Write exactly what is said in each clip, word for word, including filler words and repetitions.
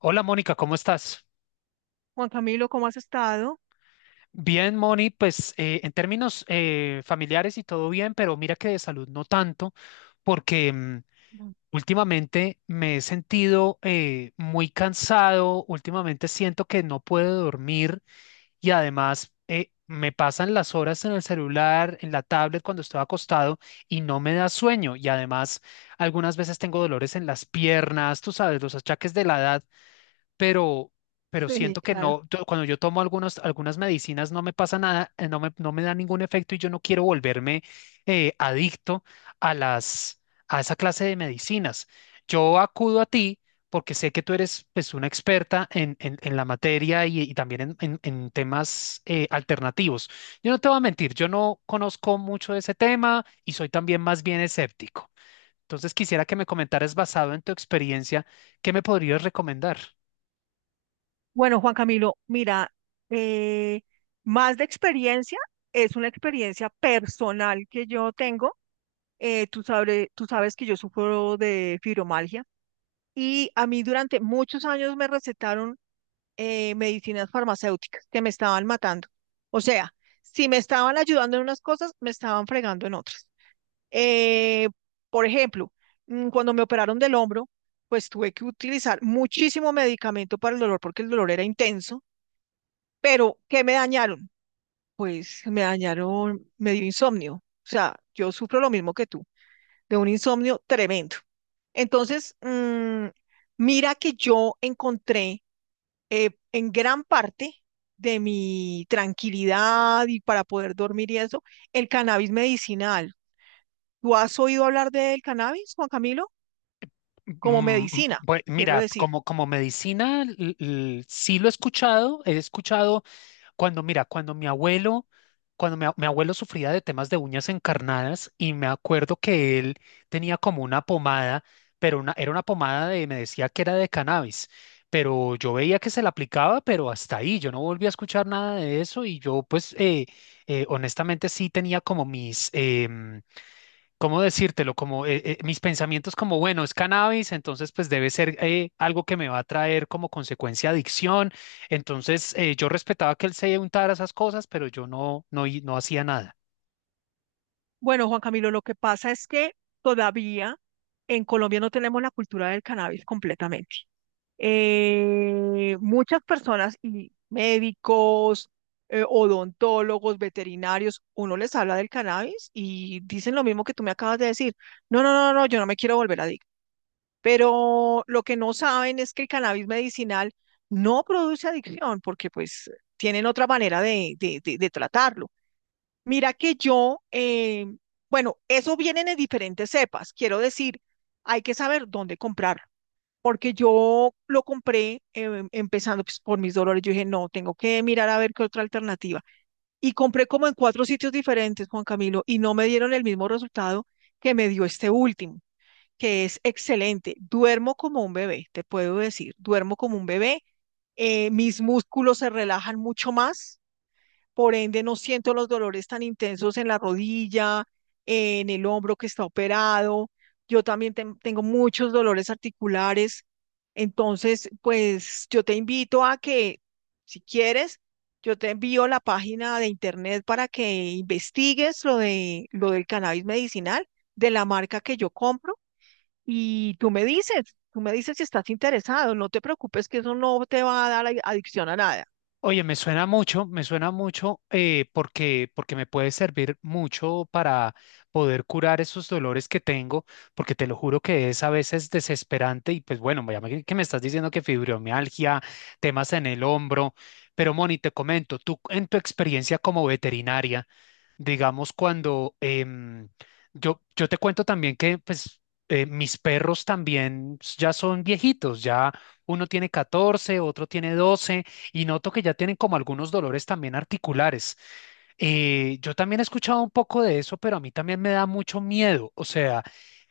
Hola Mónica, ¿cómo estás? Juan Camilo, ¿cómo has estado? Bien, Moni, pues eh, en términos eh, familiares y todo bien, pero mira que de salud no tanto, porque mm, Mm. últimamente me he sentido eh, muy cansado. Últimamente siento que no puedo dormir y además eh, me pasan las horas en el celular, en la tablet cuando estoy acostado y no me da sueño. Y además algunas veces tengo dolores en las piernas, tú sabes, los achaques de la edad, pero, pero Sí, siento que claro. no, yo- cuando yo tomo algunos, algunas medicinas no me pasa nada, eh, no me, no me da ningún efecto y yo no quiero volverme eh, adicto a las, a esa clase de medicinas. Yo acudo a ti porque sé que tú eres pues una experta en, en, en la materia y, y también en, en- en temas eh, alternativos. Yo no te voy a mentir, yo no conozco mucho de ese tema y soy también más bien escéptico. Entonces quisiera que me comentaras basado en tu experiencia, ¿qué me podrías recomendar? Bueno, Juan Camilo, mira, eh, más de experiencia, es una experiencia personal que yo tengo. Eh, tú sabre- tú sabes que yo sufro de fibromialgia y a mí durante muchos años me recetaron eh, medicinas farmacéuticas que me estaban matando. O sea, si me estaban ayudando en unas cosas, me estaban fregando en otras. Eh, por ejemplo, mm, cuando me operaron del hombro, pues tuve que utilizar muchísimo medicamento para el dolor porque el dolor era intenso, pero ¿qué me dañaron? Pues me dañaron, me dio insomnio. O sea, yo sufro lo mismo que tú, de un insomnio tremendo. Entonces, mm, mira que yo encontré eh, en gran parte de mi tranquilidad y para poder dormir y eso, el cannabis medicinal. ¿Tú has oído hablar del cannabis, Juan Camilo? Como Mm. medicina, bue- quiero Mira, decir. como, como medicina, l- l- sí lo he escuchado, he escuchado cuando, mira, cuando mi abuelo, cuando mi, a- mi abuelo sufría de temas de uñas encarnadas y me acuerdo que él tenía como una pomada, pero una, era una pomada de, me decía que era de cannabis, pero yo veía que se la aplicaba, pero hasta ahí, yo no volví a escuchar nada de eso. Y yo pues eh, eh, honestamente sí tenía como mis... em, ¿cómo decírtelo? Como eh, eh, mis pensamientos como, bueno, es cannabis, entonces pues debe ser eh, algo que me va a traer como consecuencia adicción. Entonces eh, yo respetaba que él se untara esas cosas, pero yo no, no, hi- no hacía nada. Bueno, Juan Camilo, lo que pasa es que todavía en Colombia no tenemos la cultura del cannabis completamente. Eh, muchas personas y médicos, eh, odontólogos, veterinarios, uno les habla del cannabis y dicen lo mismo que tú me acabas de decir. No, no, no, no, no, yo no me quiero volver adicto. Pero lo que no saben es que el cannabis medicinal no produce adicción porque pues tienen otra manera de, de, de- de tratarlo. Mira que yo, eh, bueno, eso viene en diferentes cepas. Quiero decir, hay que saber dónde comprar porque yo lo compré em, empezando pues, por mis dolores. Yo dije, no, tengo que mirar a ver qué otra alternativa. Y compré como en cuatro sitios diferentes, Juan Camilo, y no me dieron el mismo resultado que me dio este último, que es excelente. Duermo como un bebé, te puedo decir, duermo como un bebé. Eh, mis músculos se relajan mucho más, por ende, no siento los dolores tan intensos en la rodilla, en el hombro que está operado. Yo también ten- tengo muchos dolores articulares. Entonces, pues yo te invito a que, si quieres, yo te envío la página de internet para que investigues lo de lo del cannabis medicinal de la marca que yo compro y tú me dices, tú me dices si estás interesado. No te preocupes que eso no te va a dar adicción a nada. Oye, me suena mucho, me suena mucho eh, porque, porque me puede servir mucho para poder curar esos dolores que tengo, porque te lo juro que es a veces desesperante. Y pues bueno, ya me- que me estás diciendo que fibromialgia, temas en el hombro, pero Moni, te comento, tú en tu experiencia como veterinaria, digamos, cuando em, yo, yo te cuento también que pues, eh, mis perros también ya son viejitos. Ya uno tiene catorce, otro tiene doce y noto que ya tienen como algunos dolores también articulares. Eh, yo también he escuchado un poco de eso, pero a mí también me da mucho miedo. O sea,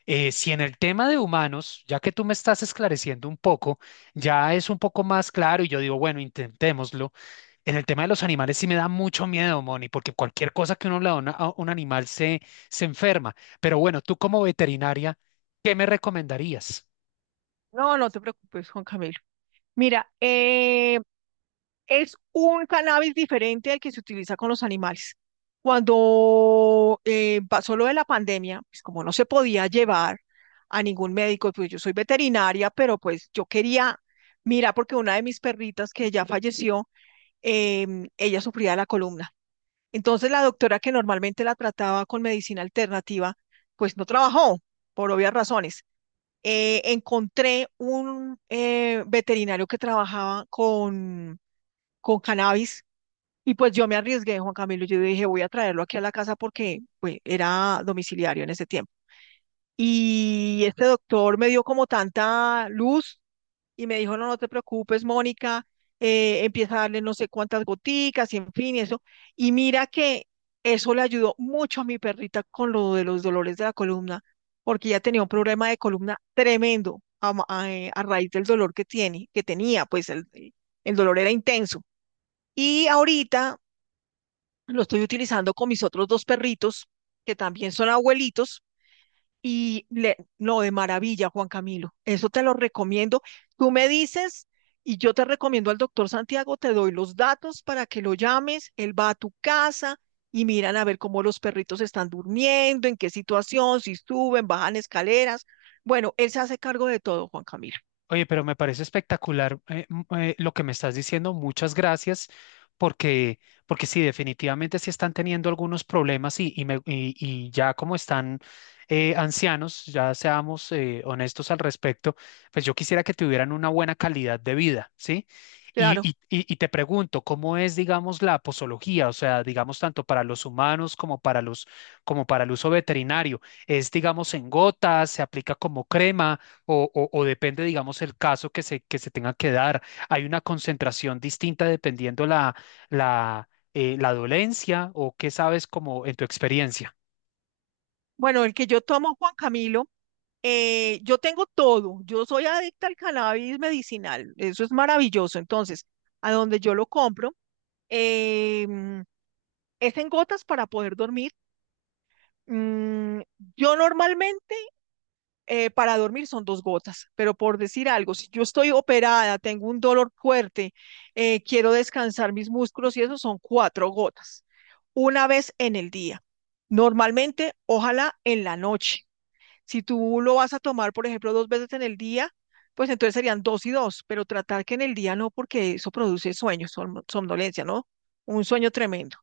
eh, si en el tema de humanos, ya que tú me estás esclareciendo un poco, ya es un poco más claro y yo digo, bueno, intentémoslo. En el tema de los animales sí me da mucho miedo, Moni, porque cualquier cosa que uno le da a una- a un animal se, se enferma. Pero bueno, tú como veterinaria, ¿qué me recomendarías? No, no te preocupes, Juan Camilo. Mira, eh, es un cannabis diferente al que se utiliza con los animales. Cuando eh, pasó lo de la pandemia, pues como no se podía llevar a ningún médico, pues yo soy veterinaria, pero pues yo quería, mira, porque una de mis perritas que ya falleció, em, ella sufría de la columna. Entonces la doctora que normalmente la trataba con medicina alternativa, pues no trabajó por obvias razones. Eh, encontré un eh, veterinario que trabajaba con, con cannabis y pues yo me arriesgué, Juan Camilo, yo dije, voy a traerlo aquí a la casa porque pues, era domiciliario en ese tiempo. Y este doctor me dio como tanta luz y me dijo, no, no te preocupes, Mónica, eh, empieza a darle no sé cuántas goticas y en fin, y eso. Y mira que eso le ayudó mucho a mi perrita con lo de los dolores de la columna, porque ella tenía un problema de columna tremendo a, ma- a, eh, a raíz del dolor que tiene, que tenía, pues el, el el dolor era intenso. Y ahorita lo estoy utilizando con mis otros dos perritos, que también son abuelitos y le, no, de maravilla, Juan Camilo. Eso te lo recomiendo. Tú me dices y yo te recomiendo al doctor Santiago, te doy los datos para que lo llames, él va a tu casa y miran a ver cómo los perritos están durmiendo, en qué situación, si suben, bajan escaleras. Bueno, él se hace cargo de todo, Juan Camilo. Oye, pero me parece espectacular eh, m- eh, lo que me estás diciendo. Muchas gracias, porque, porque sí, definitivamente sí están teniendo algunos problemas, y, y, me- y- y ya como están eh, ancianos, ya seamos eh, honestos al respecto, pues yo quisiera que tuvieran una buena calidad de vida, ¿sí? Y, Claro. Y, y y te pregunto, ¿cómo es, digamos, la posología? O sea, digamos, tanto para los humanos como para los, como para el uso veterinario. ¿Es, digamos, en gotas? ¿Se aplica como crema? O, o- o depende, digamos, el caso que se, que se tenga que dar. Hay una concentración distinta dependiendo la, la, eh, la dolencia, o qué sabes como en tu experiencia. Bueno, el que yo tomo, Juan Camilo, eh, yo tengo todo. Yo soy adicta al cannabis medicinal. Eso es maravilloso. Entonces, a donde yo lo compro, em, es en gotas para poder dormir. Mm, yo normalmente eh, para dormir son dos gotas, pero por decir algo, si yo estoy operada, tengo un dolor fuerte, eh, quiero descansar mis músculos y eso son cuatro gotas, una vez en el día. Normalmente, ojalá en la noche. Si tú lo vas a tomar, por ejemplo, dos veces en el día, pues entonces serían dos y dos, pero tratar que en el día no, porque eso produce sueños, som- somnolencia, ¿no? Un sueño tremendo.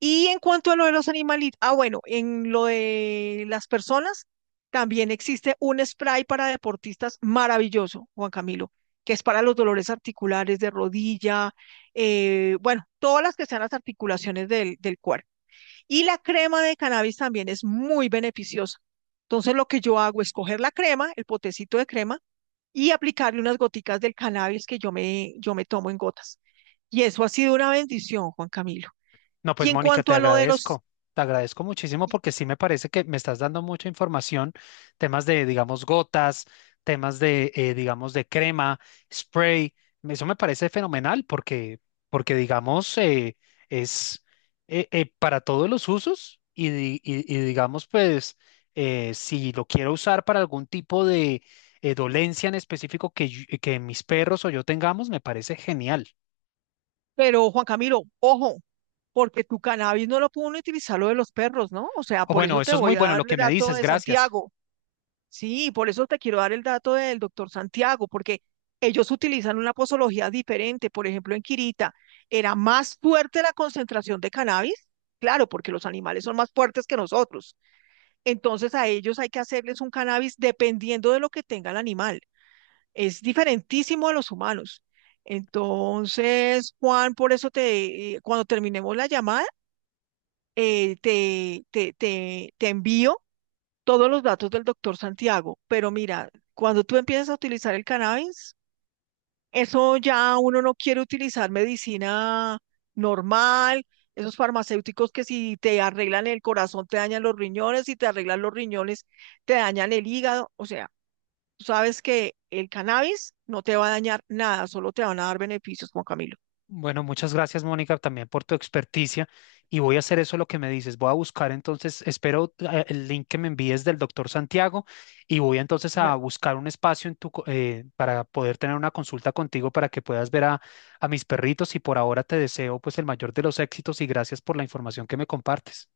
Y en cuanto a lo de los animalitos, ah, bueno, en lo de las personas, también existe un spray para deportistas maravilloso, Juan Camilo, que es para los dolores articulares de rodilla, eh, bueno, todas las que sean las articulaciones del, del cuerpo. Y la crema de cannabis también es muy beneficiosa. Entonces, lo que yo hago es coger la crema, el potecito de crema, y aplicarle unas goticas del cannabis que yo me, yo me tomo en gotas. Y eso ha sido una bendición, Juan Camilo. No, Y pues en Mónica, cuanto te a lo de los agradezco. Te agradezco muchísimo, y- porque sí me parece que me estás dando mucha información, temas de, digamos, gotas, temas de, eh, digamos, de crema, spray. Eso me parece fenomenal, porque, porque digamos, eh, es eh, eh, para todos los usos. Y, di- y- y digamos, pues, eh, si lo quiero usar para algún tipo de eh, dolencia en específico que, yo- que mis perros o yo tengamos, me parece genial. Pero Juan Camilo, ojo, porque tu cannabis no lo pueden utilizar lo de los perros, ¿no? O sea, O por bueno, eso te eso es voy muy a bueno lo dar el que me dato dices. de Gracias. Santiago. Sí, por eso te quiero dar el dato del doctor Santiago, porque ellos utilizan una posología diferente. Por ejemplo, en Quirita era más fuerte la concentración de cannabis, claro, porque los animales son más fuertes que nosotros. Entonces a ellos hay que hacerles un cannabis dependiendo de lo que tenga el animal. Es diferentísimo a los humanos. Entonces, Juan, por eso te, eh, cuando terminemos la llamada, eh, te, te, te, te envío todos los datos del doctor Santiago. Pero mira, cuando tú empiezas a utilizar el cannabis, eso ya uno no quiere utilizar medicina normal, esos farmacéuticos que si te arreglan el corazón te dañan los riñones, si te arreglan los riñones te dañan el hígado, o sea. Tú sabes que el cannabis no te va a dañar nada, solo te van a dar beneficios, Juan Camilo. Bueno, muchas gracias, Mónica, también por tu experticia. Y voy a hacer eso lo que me dices. Voy a buscar entonces, espero eh, el link que me envíes del doctor Santiago. Y voy entonces a Señor. buscar un espacio en tu, co- eh, para poder tener una consulta contigo para que puedas ver a, a mis perritos. Y por ahora te deseo pues el mayor de los éxitos y gracias por la información que me compartes.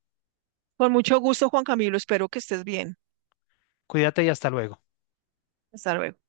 Con mucho gusto, Juan Camilo. Espero que estés bien. Cuídate y hasta luego. Hasta luego.